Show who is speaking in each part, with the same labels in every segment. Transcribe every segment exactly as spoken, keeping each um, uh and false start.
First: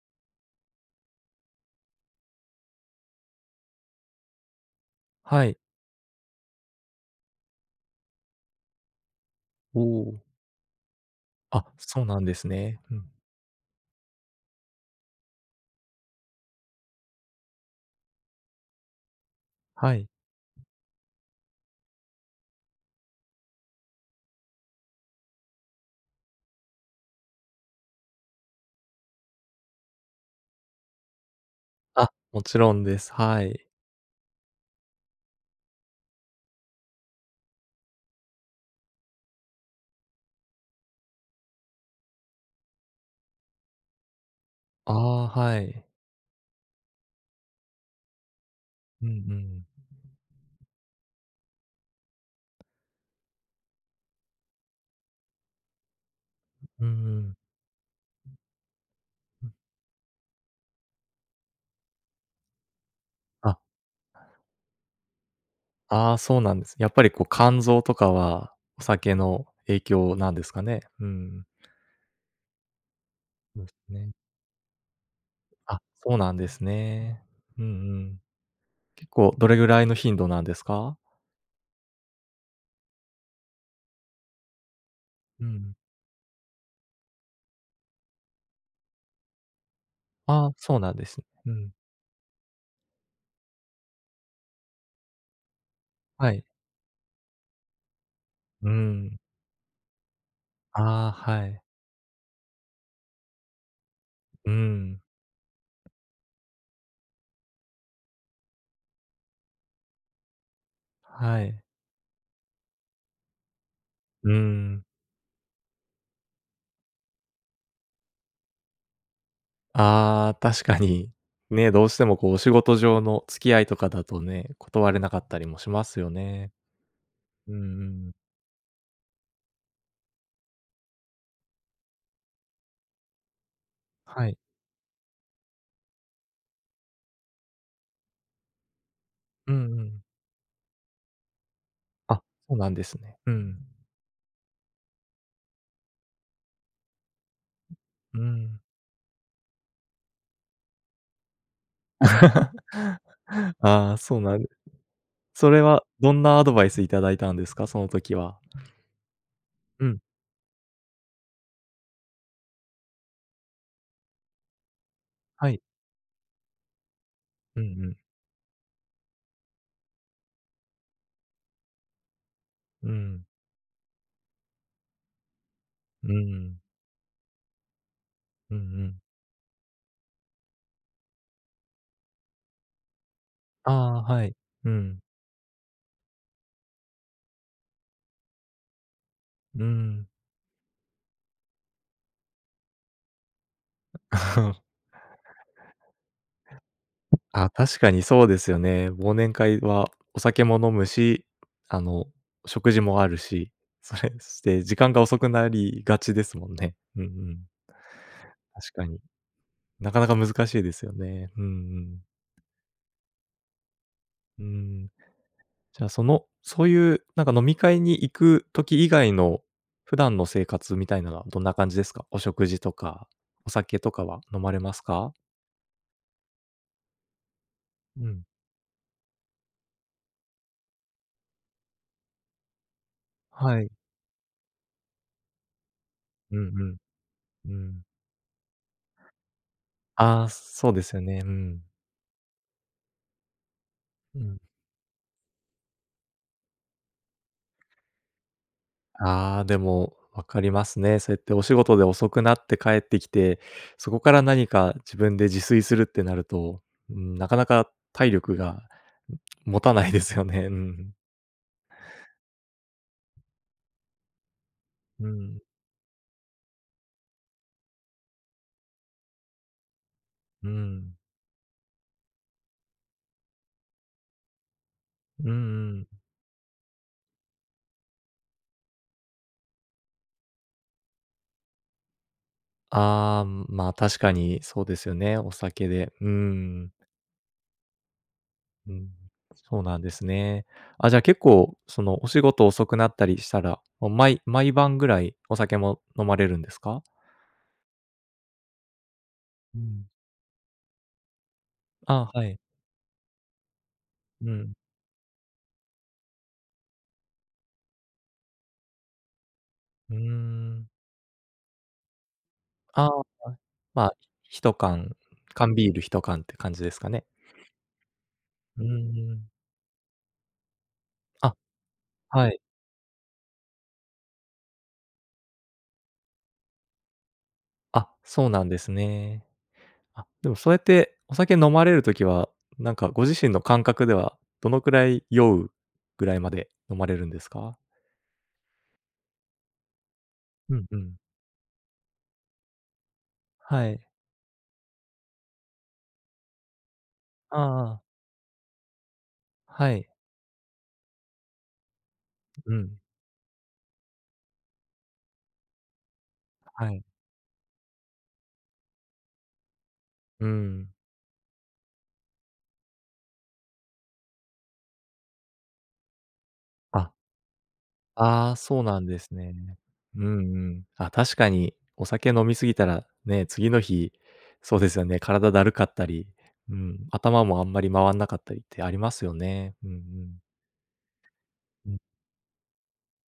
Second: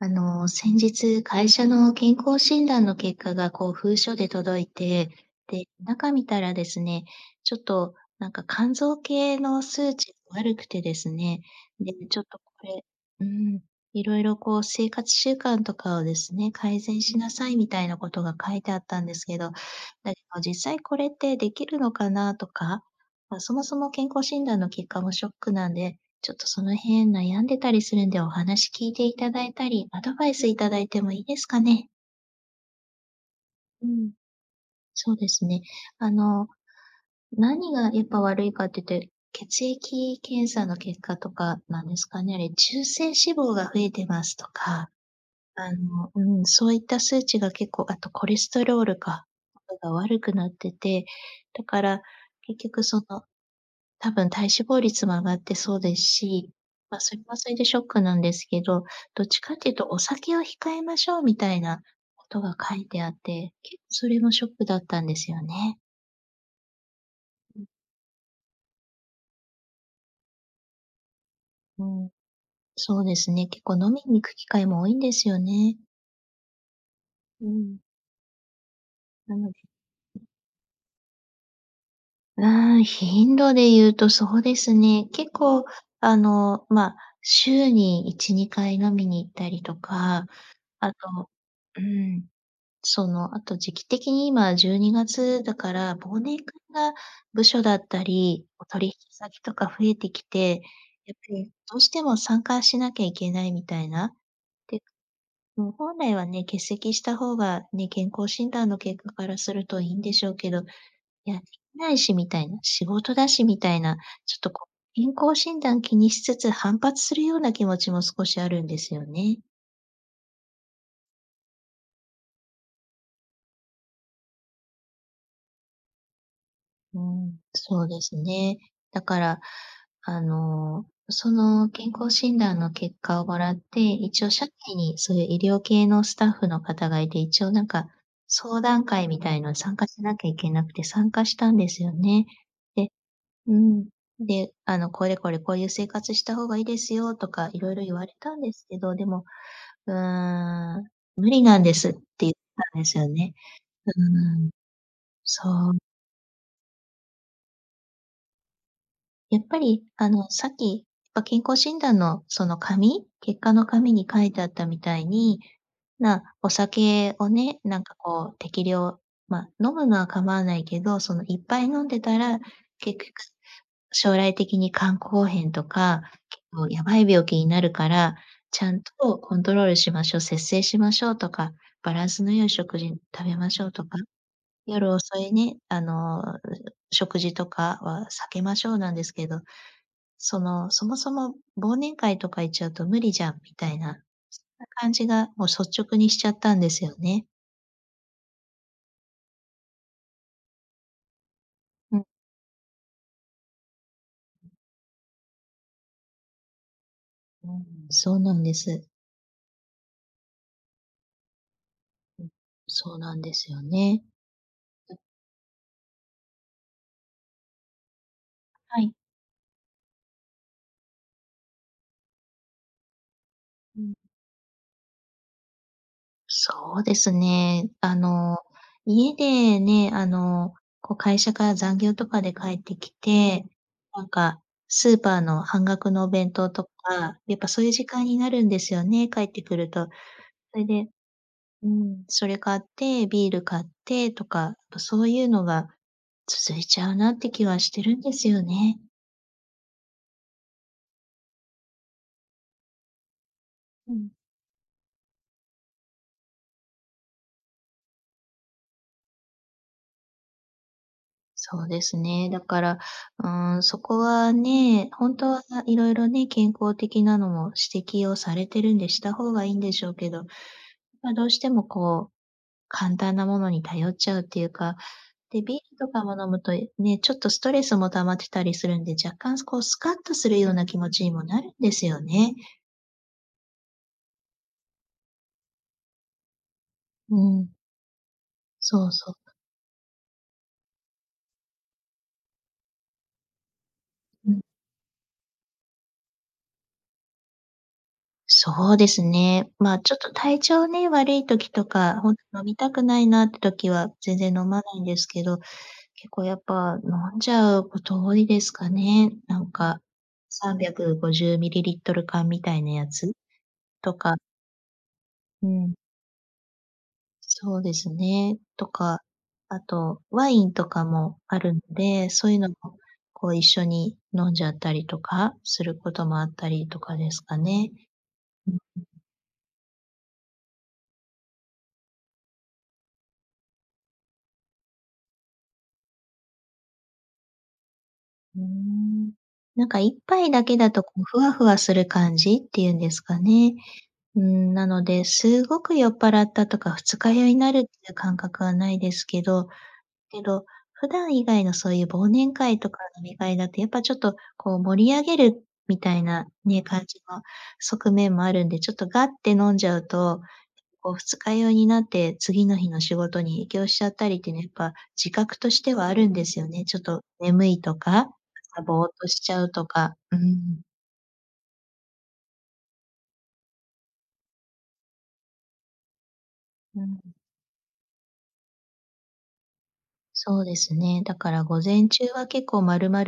Speaker 1: あの、先日会社の健康診断の結果がこう封書で届いて、
Speaker 2: はい。
Speaker 1: で、中見たらですね、ちょっとなんか肝臓系の
Speaker 2: お
Speaker 1: 数値
Speaker 2: お。
Speaker 1: 悪くてですね、
Speaker 2: あ、
Speaker 1: で、
Speaker 2: そうな
Speaker 1: ちょっ
Speaker 2: んで
Speaker 1: とこ
Speaker 2: すね。
Speaker 1: れ
Speaker 2: うん。
Speaker 1: うん、いろいろこう生活習慣とかをですね、改善しなさいみたいなことが書いてあったんですけど、
Speaker 2: はい。
Speaker 1: だけど実
Speaker 2: う
Speaker 1: 際これってできるのかなとか、ま、そもそも健康診断の結果もショックなんで、ちょっとその辺悩んでたりするんで、お話聞いていただいたり、アドバイスいただいてもいいですかね？
Speaker 2: あ、もちろんです。はい。
Speaker 1: うん。そうですね。あの、何がやっぱ悪いかっていって、血液検査の結果とかなんですかね、あれ、中性脂肪が増えてますとか、
Speaker 2: ああ、は
Speaker 1: あ
Speaker 2: い。
Speaker 1: のうん、そういった数値が結構、あとコレステロール
Speaker 2: うんう
Speaker 1: か、
Speaker 2: ん。
Speaker 1: とかが悪くなってて、だから結局その、多分体脂肪率も上がってそうですし、
Speaker 2: ん、うんう
Speaker 1: ま、そ
Speaker 2: ん。
Speaker 1: れは
Speaker 2: ん。
Speaker 1: それでショックなんですけど、どっち
Speaker 2: うん。
Speaker 1: かっていうと「お酒を控えましょう」みたいなことが書いてあって、
Speaker 2: あ。
Speaker 1: けっそれもショックだったんですよね。
Speaker 2: ああ、そうなんです、やっぱりこう肝
Speaker 1: うん。
Speaker 2: 臓とかはお酒の影響なんですかね？うん。
Speaker 1: うん、そうですね、結構
Speaker 2: [unintelligible]
Speaker 1: 飲み
Speaker 2: ね。
Speaker 1: に行く機会も多いんですよね。
Speaker 2: あ、そうなんですね。
Speaker 1: う
Speaker 2: うん
Speaker 1: ん。
Speaker 2: うん。結構、
Speaker 1: な
Speaker 2: ど
Speaker 1: の
Speaker 2: れ
Speaker 1: で。
Speaker 2: ぐらいの頻度なんですか？
Speaker 1: なああ、頻度で言うとそうですね、結
Speaker 2: う
Speaker 1: 構、
Speaker 2: ん。
Speaker 1: あの、ま、週にいちにかい飲みに行ったりとか、
Speaker 2: ああ、そうな
Speaker 1: あ
Speaker 2: んです。
Speaker 1: と、
Speaker 2: うん。
Speaker 1: うん、その、あと、時期的に、今じゅうにがつだから、忘
Speaker 2: は
Speaker 1: 年
Speaker 2: い。
Speaker 1: 会が、部署だったりお
Speaker 2: うー
Speaker 1: 取引
Speaker 2: ん。
Speaker 1: 先とか増えてきて、
Speaker 2: ああ、
Speaker 1: やっぱ
Speaker 2: は
Speaker 1: り
Speaker 2: い。
Speaker 1: どうしても参加しなきゃいけないみたいな。
Speaker 2: うー
Speaker 1: で、
Speaker 2: ん。
Speaker 1: もう本来はね、欠席した方がね、健康診断の結果からするといいんでしょうけど、「いや、
Speaker 2: は
Speaker 1: で
Speaker 2: い。
Speaker 1: きないし」みたいな、「仕事だし」みたいな、
Speaker 2: うー
Speaker 1: ちょっとこう、
Speaker 2: ん。
Speaker 1: 健康診断気にしつつ反発するような気持ちも少しあるんですよね。
Speaker 2: ああ、確かに。ね、どうしても、こう、お仕事上の付き合いとかだとね、断れなかったりもしますよね。
Speaker 1: うん、
Speaker 2: うんう
Speaker 1: そうで
Speaker 2: ん。
Speaker 1: すね。だから、あの、その健康診断の結果をもらって、一
Speaker 2: は
Speaker 1: 応
Speaker 2: い。
Speaker 1: 社内にそういう医療系のスタッフの方がいて、一応なんか、相談会みたい
Speaker 2: う
Speaker 1: の
Speaker 2: んう
Speaker 1: 参加
Speaker 2: ん。
Speaker 1: しなきゃいけなくて、参加したんですよ
Speaker 2: あ、
Speaker 1: ね。
Speaker 2: そうなんで
Speaker 1: で
Speaker 2: すね。う
Speaker 1: う
Speaker 2: ん。
Speaker 1: ん、で、あの、「これこれこういう生活した方がいいですよ」とかいろいろ言われ
Speaker 2: う
Speaker 1: たんで
Speaker 2: ん。
Speaker 1: すけど、でも、「うーん、無理なんです」って言っ たんですよね。
Speaker 2: ああ、
Speaker 1: う
Speaker 2: そ
Speaker 1: ん
Speaker 2: うなん
Speaker 1: うん。
Speaker 2: それ
Speaker 1: そう。
Speaker 2: はどんなアドバイス頂いたんですか？その時は。
Speaker 1: やっぱり、
Speaker 2: うん。
Speaker 1: あの、さっき、ま、健康診断のその紙結果の紙に書いてあったみたいに、
Speaker 2: はい。
Speaker 1: まあ、お酒をね、
Speaker 2: うん
Speaker 1: なん
Speaker 2: う
Speaker 1: か
Speaker 2: ん。
Speaker 1: こう適量、ま、飲むのは構わないけど、その、「いっぱい飲んでたら、
Speaker 2: う
Speaker 1: 結局、
Speaker 2: ん。
Speaker 1: 将来的に肝硬変とか
Speaker 2: うんう
Speaker 1: 結
Speaker 2: ん。
Speaker 1: 構やばい病気になるから、
Speaker 2: うんう
Speaker 1: ちゃん
Speaker 2: ん。
Speaker 1: とコントロールしましょう、節制しましょう」とか、「バランスの良い食事、ん、食べましょう」
Speaker 2: あ
Speaker 1: とか。
Speaker 2: あ、はい。う
Speaker 1: 「夜
Speaker 2: ん。
Speaker 1: 遅いね、あの、う、食事とかは避けましょう」なんですけど、
Speaker 2: うーん。
Speaker 1: その、「そもそも忘年会とか行っちゃうと無理じゃん」みたい な、
Speaker 2: ほ
Speaker 1: そん
Speaker 2: ん。
Speaker 1: な感じがもう率直にしちゃったんですよね。
Speaker 2: ああ、確かにそうですよね。忘年会はお酒も飲むし、あ
Speaker 1: う
Speaker 2: の、
Speaker 1: ん。
Speaker 2: 食事もあるし。それして時間が遅くなりがちですもんね。うんうん。
Speaker 1: うんうん、そうなんで
Speaker 2: 確か
Speaker 1: す。
Speaker 2: に。なかなか難しいですよね。ふん、うん。
Speaker 1: うん、そうなんですよね。
Speaker 2: うん。
Speaker 1: うん。
Speaker 2: じゃあその、そういう、なんか飲み会に行く
Speaker 1: は
Speaker 2: 時以
Speaker 1: い。
Speaker 2: 外の、普段の生活みたいなのはどんな感じですか？お食事とか、お酒
Speaker 1: う
Speaker 2: と
Speaker 1: ん。
Speaker 2: かは飲まれますか？
Speaker 1: そうですね。あ
Speaker 2: うん。
Speaker 1: の、家でね、あのこう会社から残業とかで帰ってきて、
Speaker 2: はい。
Speaker 1: なんかスーパーの半額のお弁
Speaker 2: う
Speaker 1: 当と
Speaker 2: ん
Speaker 1: か、やっぱ
Speaker 2: うん、う
Speaker 1: そういう
Speaker 2: ん。
Speaker 1: 時間になるんですよね、帰ってくると。
Speaker 2: ああ、
Speaker 1: それ
Speaker 2: そうで
Speaker 1: で
Speaker 2: すよね。うん。
Speaker 1: うん、それ買ってビール買って
Speaker 2: う
Speaker 1: と
Speaker 2: ん。
Speaker 1: か、と、そういうのが続いちゃうなって気はしてるんですよね。
Speaker 2: はあ、でもわかりますね。そうやってお仕事で遅くなって帰ってきて、そ
Speaker 1: う
Speaker 2: こ
Speaker 1: ん。
Speaker 2: から何か自分で自炊するってなると、うーん、なかなか体力が、ん、持たないですよね。うん。
Speaker 1: そうですね、だから、うーん、そこはね、
Speaker 2: う
Speaker 1: 本当
Speaker 2: ん。
Speaker 1: はいろいろね、健康的なのも指摘をされてるんで、した方がいいんでしょうけど、
Speaker 2: うん。
Speaker 1: まあどうしてもこう、簡単なものに頼っちゃうっていうか、
Speaker 2: うん
Speaker 1: で、ビー
Speaker 2: うん。
Speaker 1: ルとかも飲むと、え、ね、ちょっとストレスも溜まってたりするんで、若干すこうスカッとするような気持ちにもなるんですよね。
Speaker 2: ああ、ん、まあ確かにそうですよね、お酒で、うーん。
Speaker 1: うん。
Speaker 2: う
Speaker 1: そ
Speaker 2: ん、
Speaker 1: うそう。
Speaker 2: そうなんですね。あ、じゃあ結構そのお仕事遅くなったりしたら、もう毎
Speaker 1: うん。
Speaker 2: 毎晩ぐらいお酒も飲まれるんですか？
Speaker 1: そうですね、
Speaker 2: う
Speaker 1: まあ、
Speaker 2: ん。
Speaker 1: ちょっと体調ね、悪い時とか、
Speaker 2: あ、
Speaker 1: ほんと
Speaker 2: はい。
Speaker 1: 飲みたくないなって時は全然
Speaker 2: う
Speaker 1: 飲
Speaker 2: ん。
Speaker 1: まないんですけど、結構やっぱ飲んじゃうこと多いですかね、なんか、
Speaker 2: うー
Speaker 1: さん
Speaker 2: ん。
Speaker 1: びゃくごじゅうミリリットル缶みたいな
Speaker 2: あ
Speaker 1: や
Speaker 2: ああ、
Speaker 1: つ、
Speaker 2: ま
Speaker 1: と
Speaker 2: あ、
Speaker 1: か。
Speaker 2: ひひとかん
Speaker 1: う
Speaker 2: 缶ビー
Speaker 1: ん。
Speaker 2: ルひとかんって感じですかね。
Speaker 1: そうですね。
Speaker 2: うー
Speaker 1: とか、
Speaker 2: ん。
Speaker 1: あと、ワインとかも
Speaker 2: あ、
Speaker 1: あるんで、そ
Speaker 2: は
Speaker 1: ういう
Speaker 2: い。
Speaker 1: のも、こう一緒に飲んじゃったりとか、することもあったりとかですかね。
Speaker 2: あ、そうなん
Speaker 1: うんう
Speaker 2: で
Speaker 1: ん。
Speaker 2: すね。あ、でもそうやってお酒飲まれる時は、なんかご自身の感覚では、どのくらい酔うぐらいまで飲まれるんですか？
Speaker 1: うーん、なんかいっぱいだ
Speaker 2: う
Speaker 1: け
Speaker 2: ん
Speaker 1: だ
Speaker 2: う
Speaker 1: とこ
Speaker 2: ん。
Speaker 1: うふわふわする感じっていうんですかね。
Speaker 2: はい。
Speaker 1: うーん、なので、すごく酔っぱらったとか二日酔いになるっ
Speaker 2: あ
Speaker 1: て
Speaker 2: あ。
Speaker 1: いう感覚はないですけど、
Speaker 2: はい。
Speaker 1: けど、普段以外のそういう忘年
Speaker 2: う
Speaker 1: 会と
Speaker 2: ん。
Speaker 1: か飲み会だとやっぱちょっとこう盛り上げるみたいなね、
Speaker 2: は
Speaker 1: 感
Speaker 2: い。
Speaker 1: じの側面もあるんで、ちょっとがって飲んじゃうと、
Speaker 2: うん。
Speaker 1: こう二日酔いになって次の日の仕事に影響しちゃったりっていうのやっぱ自覚としてはあるんですよね。ちょっ
Speaker 2: あ。
Speaker 1: と眠いとか、
Speaker 2: ああ、そ
Speaker 1: 朝、
Speaker 2: うな
Speaker 1: ぼ
Speaker 2: ん
Speaker 1: ーっ
Speaker 2: で
Speaker 1: と
Speaker 2: す
Speaker 1: しち
Speaker 2: ね。
Speaker 1: ゃうとか、
Speaker 2: う
Speaker 1: う
Speaker 2: んうん。
Speaker 1: ん。
Speaker 2: あ、確かにお酒飲み過ぎたら、ね、次の日、そうですよね、体だるかったり、うん、
Speaker 1: うん。
Speaker 2: 頭もあんまり回んなかったりってありますよね。うんうん。
Speaker 1: そうですね。だから午
Speaker 2: うん。
Speaker 1: 前中は結構丸々、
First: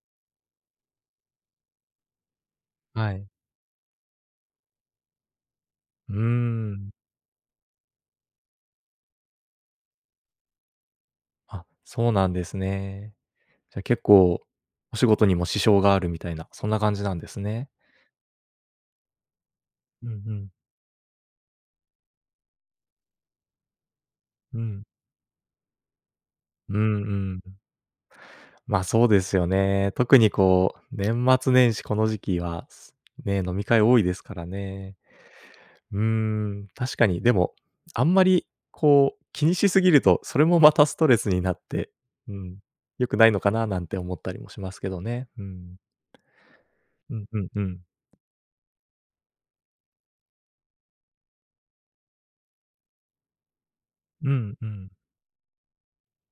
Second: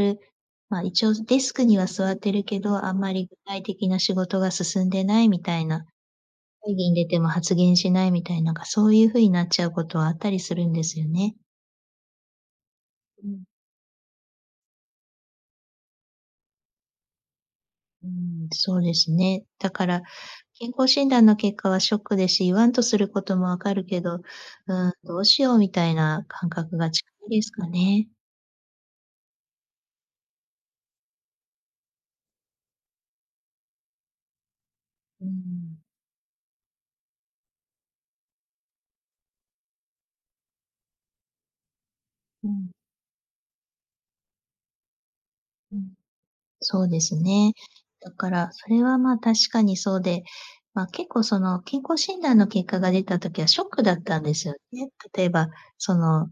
Speaker 1: まあ、一応デスクには座ってるけど、あん
Speaker 2: は
Speaker 1: まり
Speaker 2: い。
Speaker 1: 具体的な仕事が進んでないみたいな、
Speaker 2: うー
Speaker 1: 会
Speaker 2: ん。
Speaker 1: 議に出ても発言しないみたいなんか、そういう風になっちゃうことはあったりするんですよね。
Speaker 2: あ、そうなんですね。
Speaker 1: うん。
Speaker 2: じゃ、結構お仕事にも支障があるみたいな、そんな感じなんですね。
Speaker 1: うん、そうですね。だから、
Speaker 2: うんうん。
Speaker 1: 健康診断の結果はショックでし、言わんとすることも分かるけど、う
Speaker 2: うん。
Speaker 1: ーん、どうしようみたいな感覚
Speaker 2: う
Speaker 1: が
Speaker 2: ん
Speaker 1: 近いで
Speaker 2: う
Speaker 1: す
Speaker 2: ん。
Speaker 1: かね。
Speaker 2: まあ、そうですよね。特にこう、年末年始この時期は、すね、飲み会多いですからね。
Speaker 1: うんうん。
Speaker 2: うーん、確かに。でも、あんまりこう気にしすぎると、それもまたストレスになって、う
Speaker 1: う
Speaker 2: ん、
Speaker 1: ん。
Speaker 2: 良くないのかななんて思ったりもしますけどね。う
Speaker 1: う
Speaker 2: ん。
Speaker 1: ん。そうです
Speaker 2: うんうん
Speaker 1: ね。
Speaker 2: うん。
Speaker 1: だからそれはまあ、確かにそうで、まあ、結構その健康診断の結果が出た時はショックだったん
Speaker 2: う
Speaker 1: ですよ
Speaker 2: んう
Speaker 1: ね。
Speaker 2: ん。
Speaker 1: 例えば、その、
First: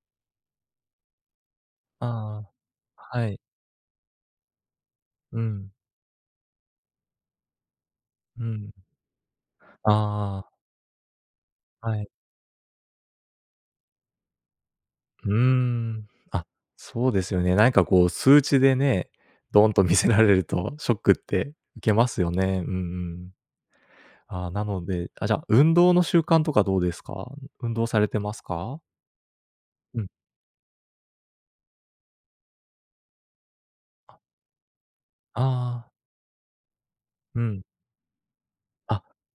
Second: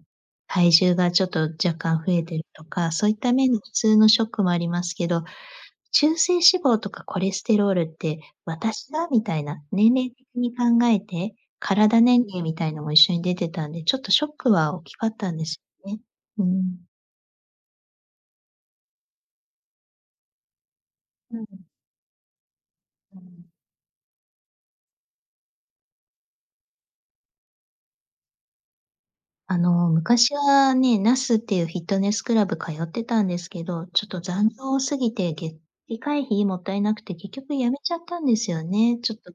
Speaker 1: 体重がちょっと若干増えて
Speaker 2: あ
Speaker 1: るとか、そういっ
Speaker 2: あ、は
Speaker 1: た
Speaker 2: い。
Speaker 1: 面で普通のショックもありますけど、
Speaker 2: うん。
Speaker 1: 中性脂肪とかコレステロールって、
Speaker 2: うん。
Speaker 1: 私が？みたいな、年
Speaker 2: あ
Speaker 1: 齢的に
Speaker 2: あ。
Speaker 1: 考えて、
Speaker 2: は
Speaker 1: 体
Speaker 2: い。
Speaker 1: 年齢みたいのも一緒に出てたんで、ちょっとショックは大きかった
Speaker 2: う
Speaker 1: んですよね。
Speaker 2: ん。
Speaker 1: う
Speaker 2: あ、
Speaker 1: ん。
Speaker 2: そうですよね。なんかこう数値でね、ドンと見せられるとショックっ
Speaker 1: うう
Speaker 2: て
Speaker 1: ん。
Speaker 2: 受けますよね。うんう
Speaker 1: う
Speaker 2: ん。
Speaker 1: ん。
Speaker 2: ああ、なのであ、じゃあ、運動の習慣とかどうですか？運動されてますか？
Speaker 1: あの、
Speaker 2: うん。
Speaker 1: 昔はね、ナスていうフィットネスクラブ通ってたんですけど、ちょっ
Speaker 2: あ。
Speaker 1: と残業多すぎてげ
Speaker 2: ああ。
Speaker 1: 月会費もったいなくて結
Speaker 2: う
Speaker 1: 局
Speaker 2: ん。
Speaker 1: やめちゃったんですよね、
Speaker 2: あ。
Speaker 1: ちょっと。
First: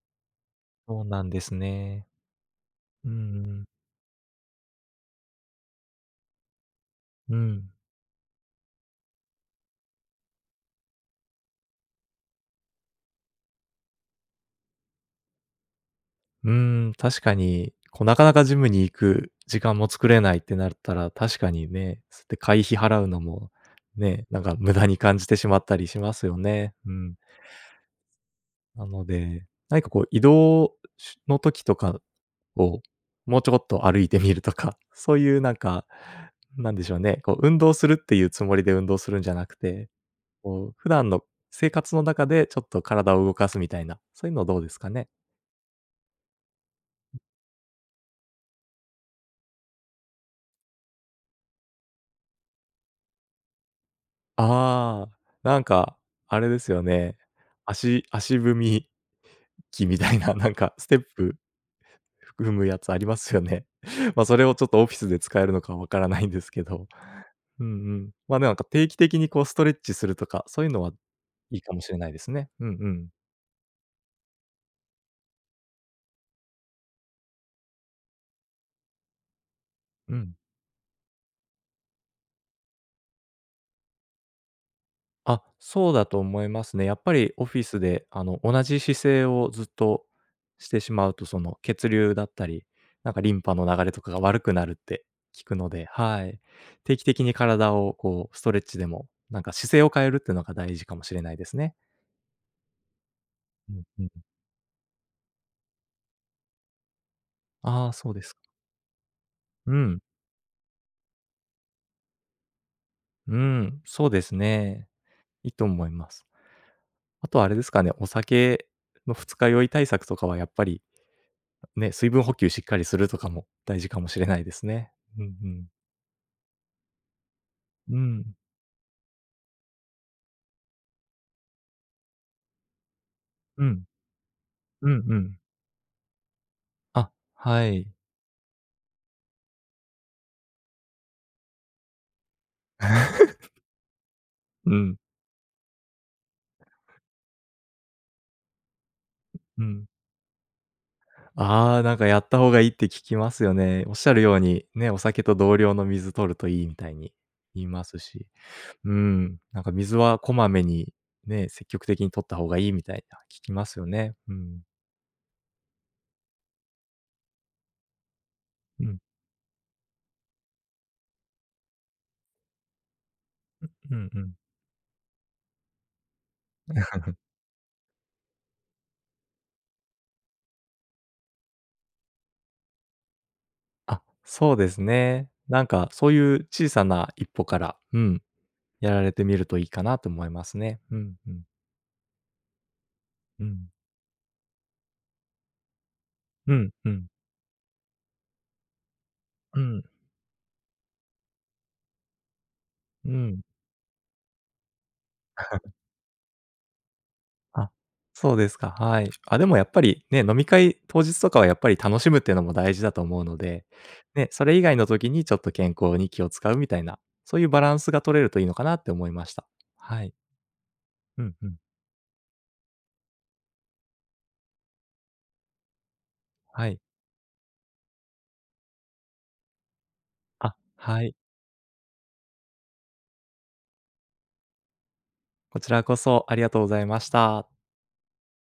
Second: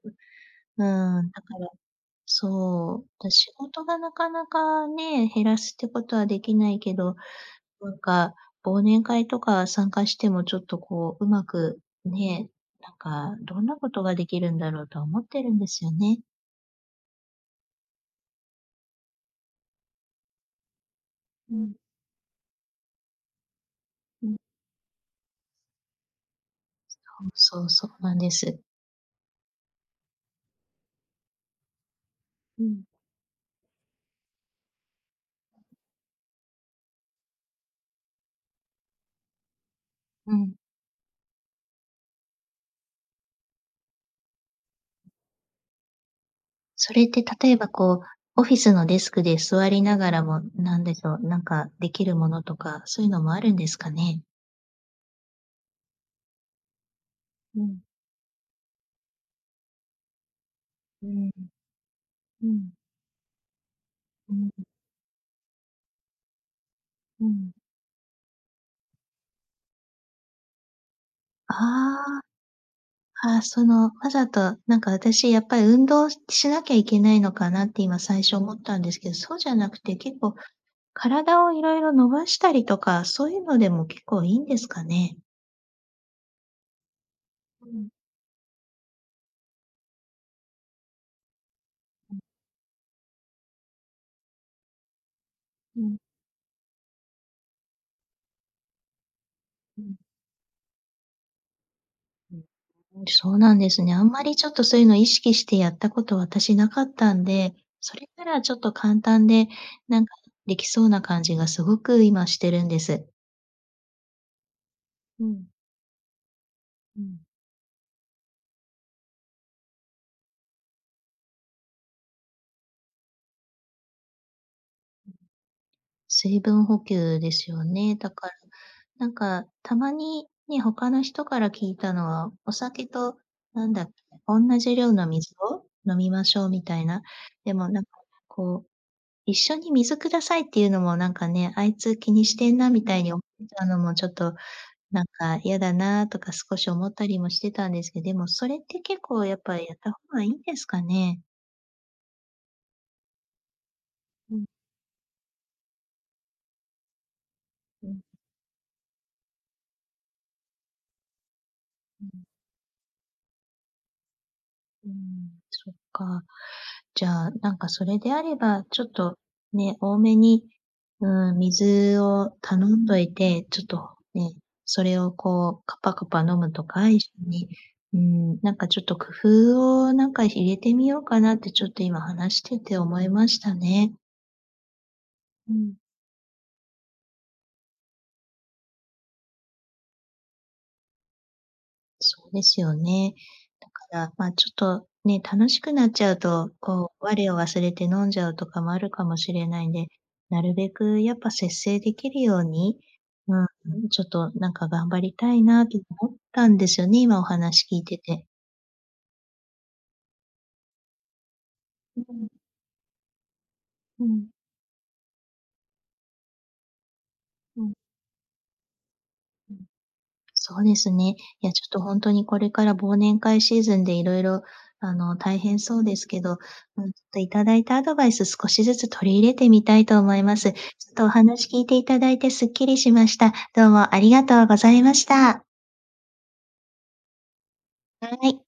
Speaker 1: う
Speaker 2: そう
Speaker 1: ん。う
Speaker 2: な
Speaker 1: ー
Speaker 2: ん
Speaker 1: ん。
Speaker 2: で
Speaker 1: だ
Speaker 2: す
Speaker 1: から、
Speaker 2: ね。
Speaker 1: そ
Speaker 2: う
Speaker 1: う、
Speaker 2: ん
Speaker 1: で、
Speaker 2: う
Speaker 1: 仕
Speaker 2: ん。
Speaker 1: 事がなかなかね、減らすってことはできないけど、
Speaker 2: うん。
Speaker 1: なんか忘年会とか参加してもちょっとこううまく、ね、なんかどんなことができるんだろうとは思ってるんですよね。
Speaker 2: うーん、確かに、こうなかなかジムに行く時間も作れないってなるったら、確か
Speaker 1: う
Speaker 2: に
Speaker 1: ん。
Speaker 2: ね、そうやって会費払うのも、ね、
Speaker 1: うん。
Speaker 2: なんか無駄に感じてしまったりしますよね。うん。
Speaker 1: そうそうそうなんです。
Speaker 2: なので、何かこう移動、しゅの時とか
Speaker 1: う
Speaker 2: を
Speaker 1: ん。
Speaker 2: もうちょこっと歩いてみるとか、そういうなんか、なんでしょうね、こう運動するっていうつもりで運動するんじゃなくて、
Speaker 1: うん。
Speaker 2: こう普段の生活の中でちょっと体を動かすみたいな、そういうのはどうですかね。
Speaker 1: それっ
Speaker 2: ん。
Speaker 1: て例えばこう、オフィスのデスクで座りながらも、なんでしょう、なんかできるものとか、そういうのもあるんですかね？
Speaker 2: ああ、なんか、あれですよね。
Speaker 1: うん。
Speaker 2: 足足踏み機みたいな、なんかステッ
Speaker 1: うーん。
Speaker 2: プ、
Speaker 1: う
Speaker 2: 踏む
Speaker 1: ん。
Speaker 2: やつありますよね。まあ、
Speaker 1: う
Speaker 2: それ
Speaker 1: ん
Speaker 2: を
Speaker 1: う。
Speaker 2: ちょっとオフィスで使えるのかわからないんですけど。
Speaker 1: うん。
Speaker 2: うんうん。まあ、なんか定期的にこうストレッチするとか、そういうのはいいかもし
Speaker 1: あ
Speaker 2: れないで
Speaker 1: あ。
Speaker 2: すね。うんうん。
Speaker 1: ああ、その、わざと、なんか私やっぱり運動しなきゃいけないのかなって今最初思ったんですけど、そうじゃなくて
Speaker 2: う
Speaker 1: 結構
Speaker 2: ん。
Speaker 1: 体を色々伸ばしたりとか、そういうのでも結構いいんですかね？
Speaker 2: あ、そうだと思いますね。やっぱりオフィ
Speaker 1: う
Speaker 2: ス
Speaker 1: ん。
Speaker 2: であの同じ姿勢をずっとしてしまうと、その血流
Speaker 1: うん。
Speaker 2: だったり、なんかリンパの流れとかが悪くなるって聞くの
Speaker 1: う
Speaker 2: で、
Speaker 1: ん。
Speaker 2: はい。定期的に体をこうストレッチでも、なんか姿
Speaker 1: う
Speaker 2: 勢を
Speaker 1: ん。
Speaker 2: 変えるっていうのが大事かもしれないですね。
Speaker 1: うん、うん、そうなんで
Speaker 2: うん。
Speaker 1: す
Speaker 2: う
Speaker 1: ね、
Speaker 2: う
Speaker 1: あん
Speaker 2: ん。
Speaker 1: まりちょっと、そう言うのを意識してやった事、私なかったんで、
Speaker 2: ああ、
Speaker 1: それ
Speaker 2: そうで
Speaker 1: な
Speaker 2: す。
Speaker 1: らちょっと簡単で、
Speaker 2: うん。
Speaker 1: 何か出来そうな感じが、凄く今してるんです。
Speaker 2: うん、そうですね、
Speaker 1: う
Speaker 2: 良い
Speaker 1: ん。
Speaker 2: と思います。
Speaker 1: うん。
Speaker 2: 後は、あれですかね、お酒の二日酔い対策とかは、やっぱり、ね、水分補給しっかりするとかも、大事かもしれないですね、
Speaker 1: うん、
Speaker 2: うん、ふん。
Speaker 1: 水分補給ですよね、
Speaker 2: う
Speaker 1: だか
Speaker 2: ん。
Speaker 1: ら、何か、たまにね、他の人から聞いたのは、お酒と、
Speaker 2: う
Speaker 1: 何だ
Speaker 2: ん。
Speaker 1: っけ、おんなじ
Speaker 2: う
Speaker 1: 量
Speaker 2: ん
Speaker 1: の
Speaker 2: う
Speaker 1: 水
Speaker 2: ん。
Speaker 1: を飲みましょうみたいな、
Speaker 2: あ、
Speaker 1: で
Speaker 2: は
Speaker 1: も何か、
Speaker 2: い。
Speaker 1: こう、一緒に水下さいって言うのも何かね、あいつ気にしてんな、みたいにお [unintelligible] ち ゃうのも、ちょっと
Speaker 2: うん。
Speaker 1: 何か嫌だなとか少し思ったりもしてたんですけ、でもそれって結構、やっぱ
Speaker 2: うう
Speaker 1: やっ
Speaker 2: ん。
Speaker 1: た方が良いんですかね。
Speaker 2: ああ、何かやった方が良いって聞きますよね、おっしゃるよ
Speaker 1: う
Speaker 2: う
Speaker 1: ん。
Speaker 2: に、ね、お酒と同量の水摂ると良いみたいに言いま
Speaker 1: う
Speaker 2: す
Speaker 1: ん。
Speaker 2: し。うん、何か水はこまめに、ね、積極的
Speaker 1: う
Speaker 2: に
Speaker 1: ん。
Speaker 2: 摂った方が良いみたいな、聞きますよね、うん。
Speaker 1: うーん、そっか、じゃあ、何か、それであれば、ち
Speaker 2: う
Speaker 1: ょっ
Speaker 2: ん。
Speaker 1: と、ね、多めに、うん、水を頼んどいて、ちょ
Speaker 2: う
Speaker 1: っ
Speaker 2: う
Speaker 1: と
Speaker 2: ふん、う
Speaker 1: ね、
Speaker 2: ん。
Speaker 1: それをこう、カパカパ飲むとか、一 緒に、うーん、何かちょっと工夫を、何かひ入れてみようかな、ってちょっと今、話してて思いましたね。
Speaker 2: あ、そうですね、
Speaker 1: う
Speaker 2: 何
Speaker 1: ん。
Speaker 2: か、そう言う小さないっぽから、うん、やられてみると良いかなと思いますね、うんうん。
Speaker 1: そうですよね、
Speaker 2: う
Speaker 1: だ
Speaker 2: ん。
Speaker 1: から、まあ、ちょっと、ね、楽しくなっちゃうと、
Speaker 2: うん、ふ
Speaker 1: こ
Speaker 2: ん。
Speaker 1: う、我を忘れて飲んじゃうとかも、あるかもしれ
Speaker 2: う
Speaker 1: ないん
Speaker 2: ん。
Speaker 1: で、なるべくやっぱ、節制出来るように、
Speaker 2: うん。
Speaker 1: うん、ちょっと何か、頑張りたいなっ てゆの思ったんですよね、今、お話
Speaker 2: あ、
Speaker 1: 聞いてて。
Speaker 2: そうですか、はい、あ、でもやっぱり、ね、飲み会当日とかは、やっぱり楽しむっ
Speaker 1: [unintelligible]
Speaker 2: て言うのも大事だと思うので、
Speaker 1: う
Speaker 2: ね、
Speaker 1: ん。
Speaker 2: それ以外の時に、ちょっと健康に気を遣うみたいな、そう言うバ
Speaker 1: う
Speaker 2: ラ
Speaker 1: ん。
Speaker 2: ンスが取れると、良いのかなって思いました、
Speaker 1: うん、
Speaker 2: はい。
Speaker 1: そうですね、
Speaker 2: うんう
Speaker 1: いや
Speaker 2: ん。
Speaker 1: ちょっと、ほんとに、これから忘年会シーズンで、色々、あの、大変そうですけど、
Speaker 2: はい。
Speaker 1: うん、ちょっと頂いたアドバイス少しずつ取り入れてみたいと思います、
Speaker 2: あ、
Speaker 1: ちょっ
Speaker 2: は
Speaker 1: とお
Speaker 2: い。
Speaker 1: 話聞いて頂いて、すっきりしました、どうもありがとうございました。
Speaker 2: こちらこそ、ありがとうございました。
Speaker 1: はい。